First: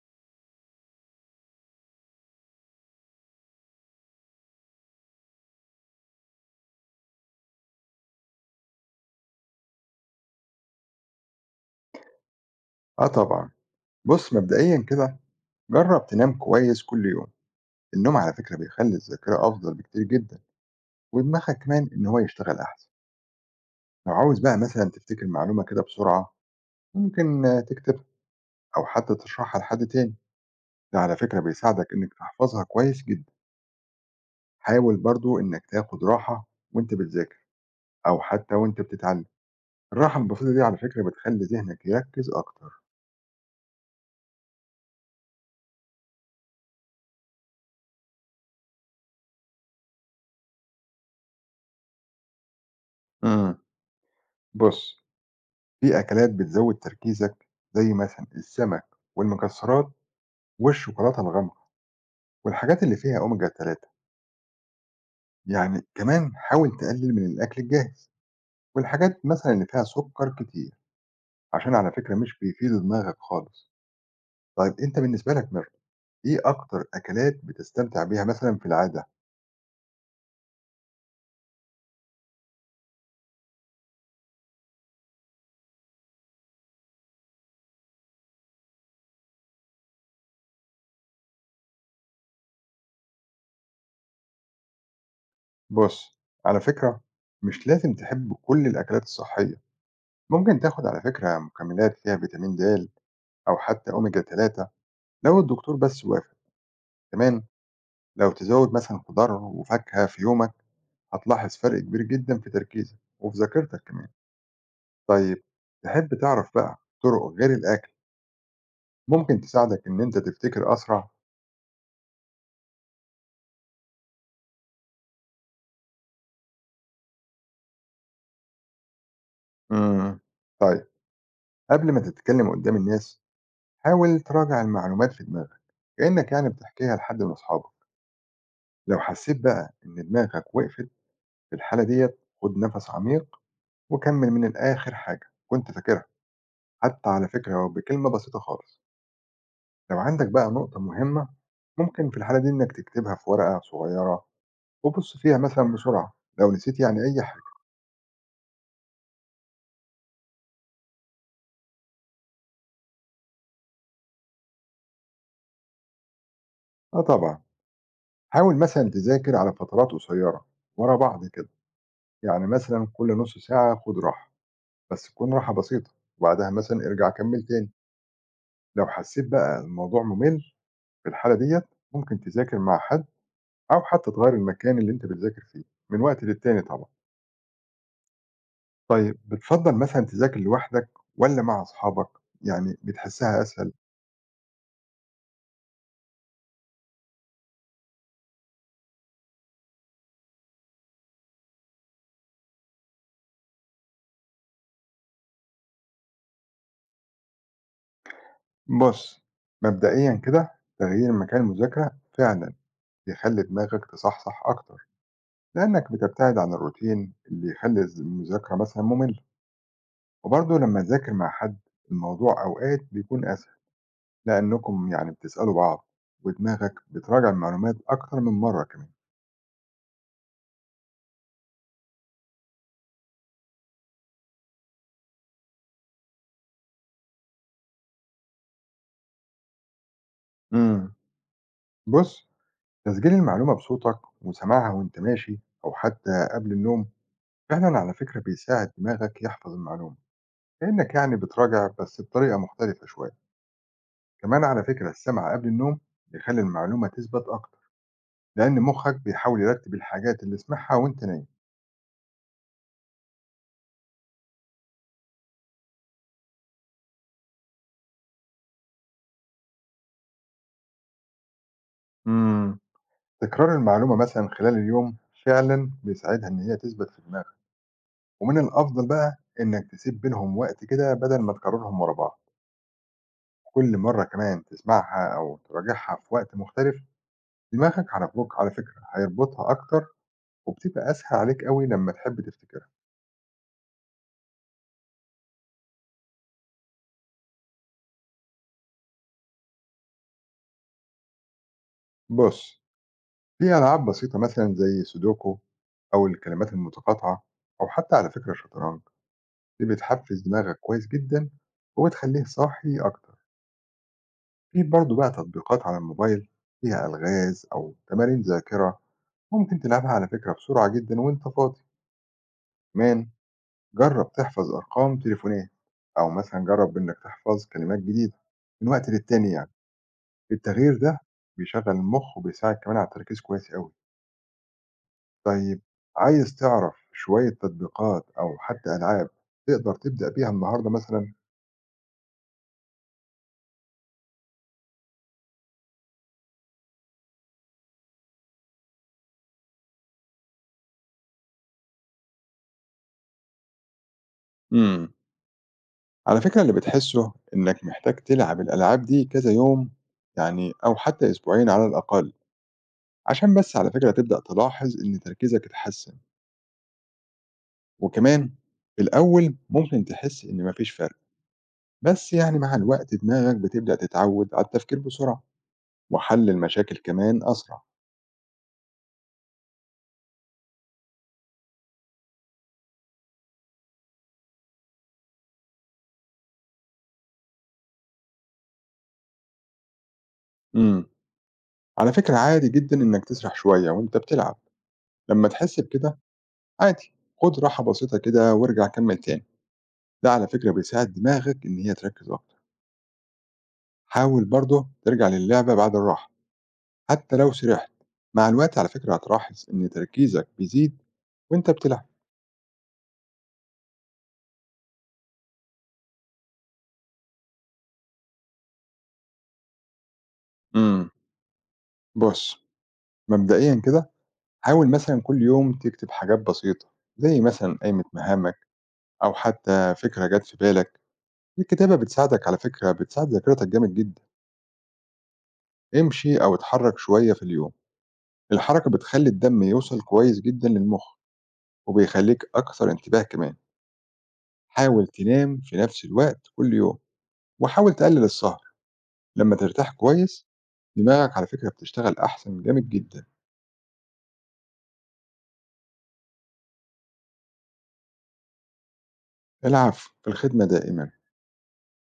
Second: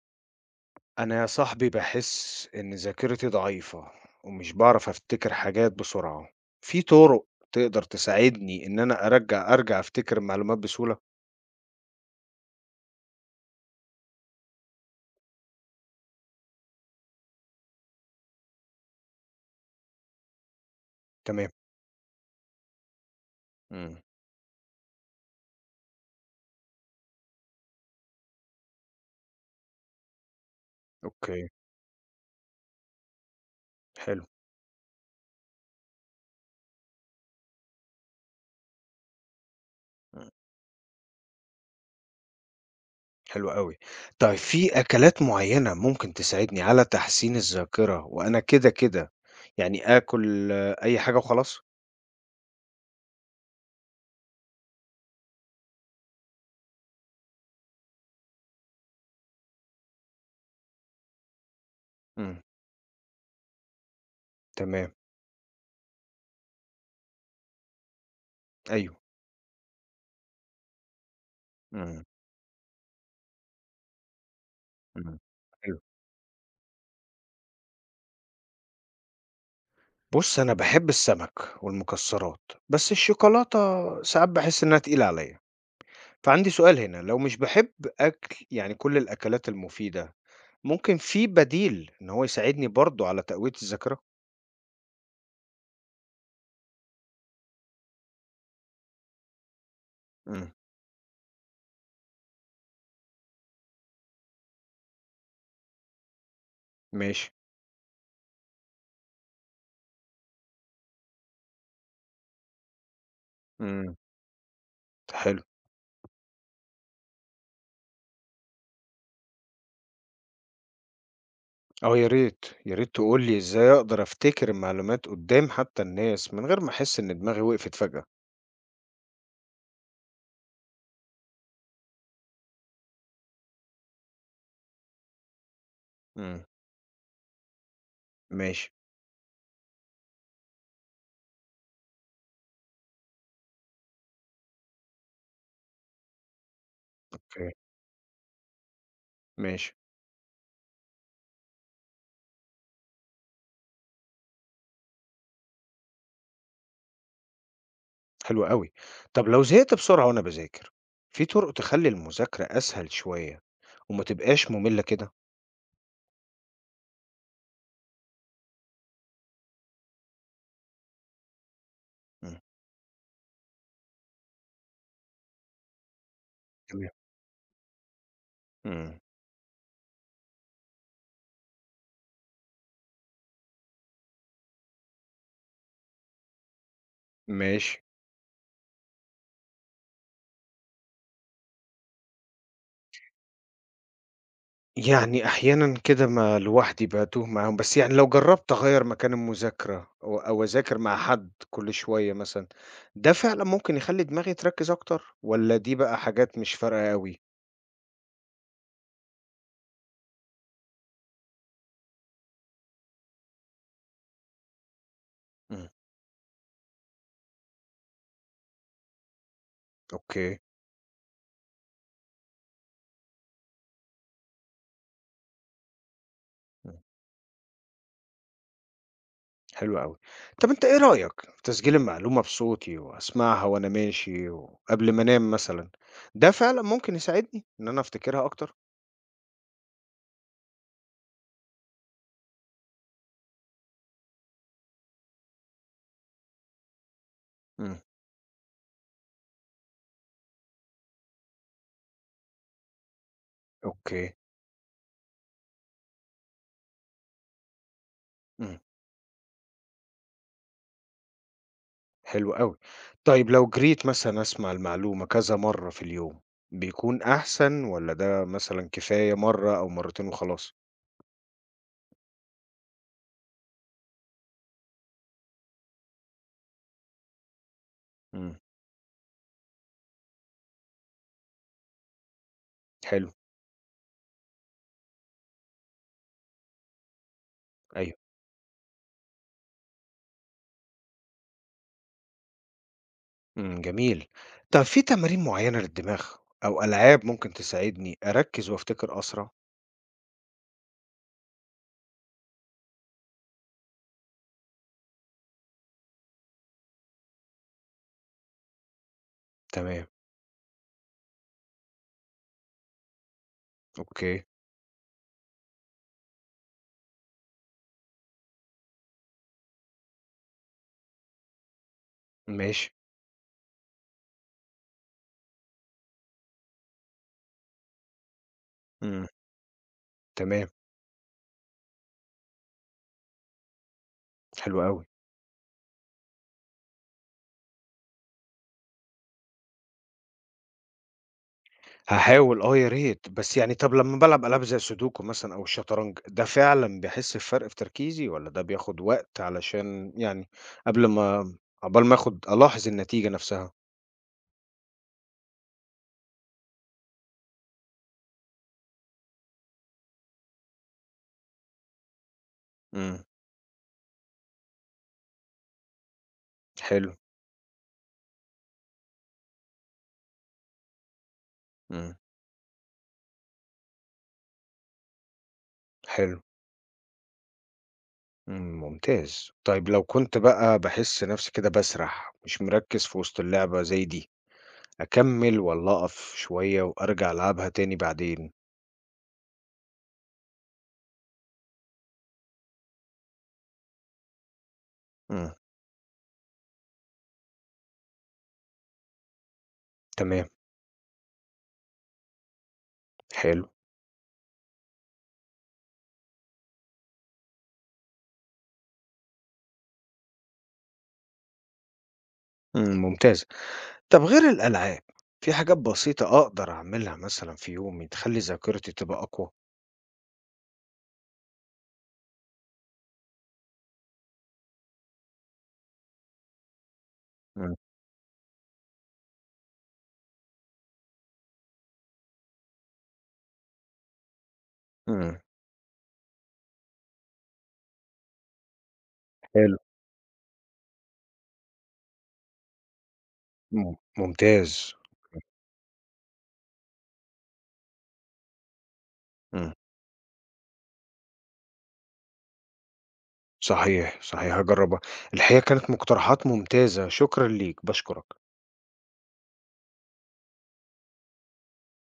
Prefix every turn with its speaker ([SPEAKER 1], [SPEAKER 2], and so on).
[SPEAKER 1] أنا يا صاحبي باحس إن ذاكرتي ضعيفة ومش باعرف أفتكر حاجات بسرعة، في طرق تقدر تساعدني إن أنا أرجع أفتكر المعلومات بسهولة؟
[SPEAKER 2] آه طبعًا، بُص مبدئيًا كده جرّب تنام كويس كل يوم، النوم على فكرة بيخلّي الذاكرة أفضل بكتير جدًا،
[SPEAKER 1] تمام،
[SPEAKER 2] ودماغك كمان إن هو يشتغل أحسن.
[SPEAKER 1] إمم.
[SPEAKER 2] لو عاوز بقى مثلًا تفتكر معلومة كده بسرعة ممكن تكتبها أو حتى تشرحها لحد تاني، ده على فكرة
[SPEAKER 1] أوكي،
[SPEAKER 2] بيساعدك إنك تحفظها كويس جدًا.
[SPEAKER 1] حلو،
[SPEAKER 2] حاول برضه إنك تاخد راحة وأنت بتذاكر أو حتى وأنت بتتعلم، الراحة
[SPEAKER 1] إمم.
[SPEAKER 2] البسيطة دي على فكرة بتخلّي ذهنك يركّز أكتر.
[SPEAKER 1] حلو أوي. طيب في أكلات معينة ممكن تساعدني على تحسين الذاكرة وأنا كده يعني آكل أي حاجة وخلاص؟
[SPEAKER 2] إمم، بُص، في أكلات بتزوّد تركيزك زي مثلًا السمك والمكسرات والشوكولاتة الغامقة
[SPEAKER 1] إمم.
[SPEAKER 2] والحاجات اللي فيها أوميجا 3.
[SPEAKER 1] تمام،
[SPEAKER 2] يعني كمان حاول تقلل من الأكل الجاهز
[SPEAKER 1] أيوه.
[SPEAKER 2] والحاجات مثلا اللي فيها سكر كتير، عشان على
[SPEAKER 1] إمم،
[SPEAKER 2] فكرة مش بيفيد دماغك خالص. طيب أنت
[SPEAKER 1] إمم.
[SPEAKER 2] بالنسبة لك
[SPEAKER 1] حلو.
[SPEAKER 2] إيه أكتر أكلات بتستمتع بيها مثلا في العادة؟
[SPEAKER 1] بُص، أنا باحب السمك والمكسرات، بس الشوكولاتة ساعات باحس إنها تقيلة عليَّ. فعندي سؤال هنا، لو مش باحب أكل يعني كل الأكلات المفيدة، ممكن في بديل إن هو يساعدني برضه على تقوية الذاكرة؟
[SPEAKER 2] بص، على فكرة مش لازم تحب كل الأكلات الصحية،
[SPEAKER 1] إمم،
[SPEAKER 2] ممكن تاخد على فكرة مكملات فيها فيتامين د أو حتى أوميجا 3 لو الدكتور بس وافق.
[SPEAKER 1] ماشي،
[SPEAKER 2] كمان لو تزود مثلا خضار وفاكهة في يومك هتلاحظ فرق كبير جدًا في تركيزك وفي ذاكرتك
[SPEAKER 1] إمم،
[SPEAKER 2] كمان. طيب
[SPEAKER 1] حلو.
[SPEAKER 2] تحب تعرف بقى طرق غير الأكل ممكن تساعدك إن أنت تفتكر أسرع؟
[SPEAKER 1] آه، يا ريت، تقول لي إزاي أقدر أفتكر المعلومات قدّام حتى الناس من غير ما أحس إن دماغي وقفت فجأة.
[SPEAKER 2] إمم. طيب قبل ما تتكلم قدّام الناس، حاول تراجع المعلومات في دماغك كأنك
[SPEAKER 1] إمم،
[SPEAKER 2] يعني بتحكيها لحد من أصحابك.
[SPEAKER 1] ماشي،
[SPEAKER 2] لو حسيت بقى إن دماغك وقفت في الحالة ديّة، خُد نَفَس عميق وكمّل من الآخر حاجة كنت فاكرها، حتى على فكرة
[SPEAKER 1] أوكي،
[SPEAKER 2] لو بكلمة بسيطة خالص.
[SPEAKER 1] ماشي.
[SPEAKER 2] لو عندك بقى نقطة مهمة، ممكن في الحالة دي إنك تكتبها في ورقة صغيرة وبُص فيها مثلًا بسرعة لو نسيت يعني أي حاجة.
[SPEAKER 1] حلو أوي. طب لو زهقت بسرعة وأنا باذاكر، في طرق تخلّي المذاكرة أسهل شوية وما تبقاش مملة كده؟
[SPEAKER 2] آه طبعًا، حاول مثلًا تذاكر على فترات قصيّرة ورا بعض كده،
[SPEAKER 1] إمم،
[SPEAKER 2] يعني مثلًا كل نُص ساعة خُد راحة، بس تكون راحة بسيطة، وبعدها مثلًا
[SPEAKER 1] تمام،
[SPEAKER 2] ارجع كمّل تاني. لو
[SPEAKER 1] إمم،
[SPEAKER 2] حسّيت بقى الموضوع مُمِل في الحالة ديّة ممكن تذاكر مع حد أو حتى تغيّر المكان اللي أنت بتذاكر فيه من وقت للتاني طبعًا.
[SPEAKER 1] ماشي.
[SPEAKER 2] طيب بتفضّل مثلًا تذاكر لوحدك والّا مع أصحابك؟ يعني بتحسّها أسهل؟
[SPEAKER 1] يعني أحيانًا كده ما لوحدي باتوه معاهم، بس يعني لو جرّبت أغيّر مكان المذاكرة أو أذاكر مع حد كل شوية مثلًا، ده فعلًا ممكن يخلّي دماغي تركّز أكتر والّا دي بقى حاجات مش فارقة أوي؟
[SPEAKER 2] بُص، مبدئيًا كده تغيير مكان المذاكرة فعلًا بيخلّي دماغك تصحصح أكتر،
[SPEAKER 1] إمم.
[SPEAKER 2] لإنك بتبتعد عن الروتين اللي يخلّي المذاكرة مثلًا مملة.
[SPEAKER 1] أوكي.
[SPEAKER 2] وبرضه لمّا تذاكر مع حد الموضوع أوقات بيكون أسهل، لإنكم يعني بتسألوا بعض، ودماغك بتراجع المعلومات أكتر من مرّة كمان.
[SPEAKER 1] حلو أوي. طب أنت إيه رأيك في تسجيل المعلومة بصوتي وأسمعها وأنا ماشي وقبل ما أنام مثلًا، ده فعلًا ممكن يساعدني إن أنا أفتكرها أكتر؟
[SPEAKER 2] إمم، بُص، تسجيل المعلومة بصوتك وسماعها وأنت ماشي أو حتى قبل النوم، فعلًا
[SPEAKER 1] إمم.
[SPEAKER 2] على فكرة بيساعد دماغك يحفظ المعلومة، كإنك يعني بتراجع بس بطريقة مختلفة شوية.
[SPEAKER 1] أوكي،
[SPEAKER 2] كمان على فكرة السمع قبل النوم بيخلّي المعلومة تثبت أكتر،
[SPEAKER 1] إمم،
[SPEAKER 2] لأن مخك بيحاول يرتب الحاجات اللي سمعها وأنت نايم.
[SPEAKER 1] حلو أوي. طيب لو جريت مثلًا أسمع المعلومة كذا مرّة في اليوم، بيكون أحسن والّا ده مثلًا كفاية مرّة أو مرّتين وخلاص؟
[SPEAKER 2] إمم، تكرار المعلومة مثلًا خلال اليوم فعلًا بيساعدها إن هي تثبت في دماغك.
[SPEAKER 1] إمم.
[SPEAKER 2] ومن الأفضل بقى إنك تسيب بينهم وقت كده بدل ما تكررهم ورا بعض.
[SPEAKER 1] حلو،
[SPEAKER 2] كل مرة كمان تسمعها أو تراجعها في وقت مختلف
[SPEAKER 1] أيوه،
[SPEAKER 2] دماغك على فكرة هيربطها أكتر، وبتبقى أسهل عليك أوي لمّا تحب تفتكرها.
[SPEAKER 1] إمم، جميل. طب في تمارين معيّنة للدماغ أو ألعاب ممكن تساعدني أركّز وأفتكر أسرع؟
[SPEAKER 2] بُص، في ألعاب بسيطة مثلًا زي سودوكو أو الكلمات المتقاطعة أو حتى على فكرة الشطرنج. دي
[SPEAKER 1] تمام،
[SPEAKER 2] بتحفز دماغك كويس جدًا وبتخلّيه صاحي أكتر.
[SPEAKER 1] أوكي،
[SPEAKER 2] في برضه بقى تطبيقات على الموبايل فيها ألغاز أو تمارين ذاكرة، ممكن تلعبها على فكرة بسرعة جدًا وأنت فاضي.
[SPEAKER 1] ماشي.
[SPEAKER 2] كمان جرّب تحفظ أرقام تليفونات أو مثلًا جرّب إنّك تحفظ كلمات جديدة من وقت
[SPEAKER 1] إمم.
[SPEAKER 2] للتاني يعني.
[SPEAKER 1] تمام،
[SPEAKER 2] التغيير ده بيشغّل المُخ وبيساعد كمان على التركيز كويس أوي.
[SPEAKER 1] حلو أوي.
[SPEAKER 2] طيب عايز تعرف شوية تطبيقات أو حتى ألعاب تقدر تبدأ بيها النهارده مثلًا؟
[SPEAKER 1] هاحاول آه يا ريت، بس يعني طَب لمّا بالعب ألعاب زي السودوكو مثلًا أو الشطرنج، ده فعلًا باحس بفرق في تركيزي والّا ده بياخد وقت علشان يعني قبل ما عقبال ما آخُد ألاحظ النتيجة نَفْسها؟
[SPEAKER 2] إمم. على فكرة اللي بتحسه إنك محتاج تلعب الألعاب دي كذا يوم يعني أو حتى أسبوعين على الأقل،
[SPEAKER 1] إمم،
[SPEAKER 2] عشان بس على فكرة تبدأ تلاحظ إن تركيزك اتحسن.
[SPEAKER 1] حلو،
[SPEAKER 2] وكمان في الأول ممكن تحس إن مفيش فرق،
[SPEAKER 1] إمم،
[SPEAKER 2] بس يعني مع الوقت دماغك بتبدأ تتعود على التفكير بسرعة
[SPEAKER 1] حلو،
[SPEAKER 2] وحل المشاكل كمان أسرع.
[SPEAKER 1] إمم، ممتاز. طيب لو كنت بقى باحس نَفْسي كده باسرح، مش مركِّز في وسط اللعبة زي دي، أكمّل والّا أقف شوية وأرجع ألعبها تاني بعدين؟
[SPEAKER 2] امم على فكرة عادي جدا إنك تسرح شوية وإنت بتلعب. لما
[SPEAKER 1] إمم،
[SPEAKER 2] تحس بكده عادي، خد راحة بسيطة كده وارجع كمل تاني. ده
[SPEAKER 1] تمام،
[SPEAKER 2] على فكرة بيساعد دماغك إن هي تركز أكتر.
[SPEAKER 1] حلو،
[SPEAKER 2] حاول برضه ترجع للعبة بعد الراحة حتى لو سرحت، مع الوقت على فكرة هتلاحظ إن تركيزك بيزيد وإنت بتلعب.
[SPEAKER 1] إمم، ممتاز. طب غير الألعاب، في حاجات بسيطة أقدر أعملها مثلًا في يومي تخلّي ذاكرتي تبقى أقوى؟
[SPEAKER 2] امم بص، مبدئيا كده حاول مثلا كل يوم تكتب حاجات بسيطة زي
[SPEAKER 1] إمم،
[SPEAKER 2] مثلا قائمة مهامك أو حتى فكرة جت في بالك. الكتابة بتساعدك، على فكرة بتساعد ذاكرتك جامد جدا.
[SPEAKER 1] إمم،
[SPEAKER 2] امشي أو اتحرك شوية في اليوم، الحركة بتخلي الدم
[SPEAKER 1] حلو.
[SPEAKER 2] يوصل كويس جدا للمخ وبيخليك أكثر انتباه كمان.
[SPEAKER 1] مم ممتاز،
[SPEAKER 2] حاول تنام في نفس الوقت كل يوم وحاول تقلل السهر، لمّا
[SPEAKER 1] إمم.
[SPEAKER 2] ترتاح كويس، دماغك على فكرة بتشتغل أحسن جامد جدًا.
[SPEAKER 1] صحيح، صحيح هاجرّبها. الحقيقة كانت مقترحات ممتازة، شكرًا ليك، باشكرك.
[SPEAKER 2] العفو، في الخدمة دائمًا.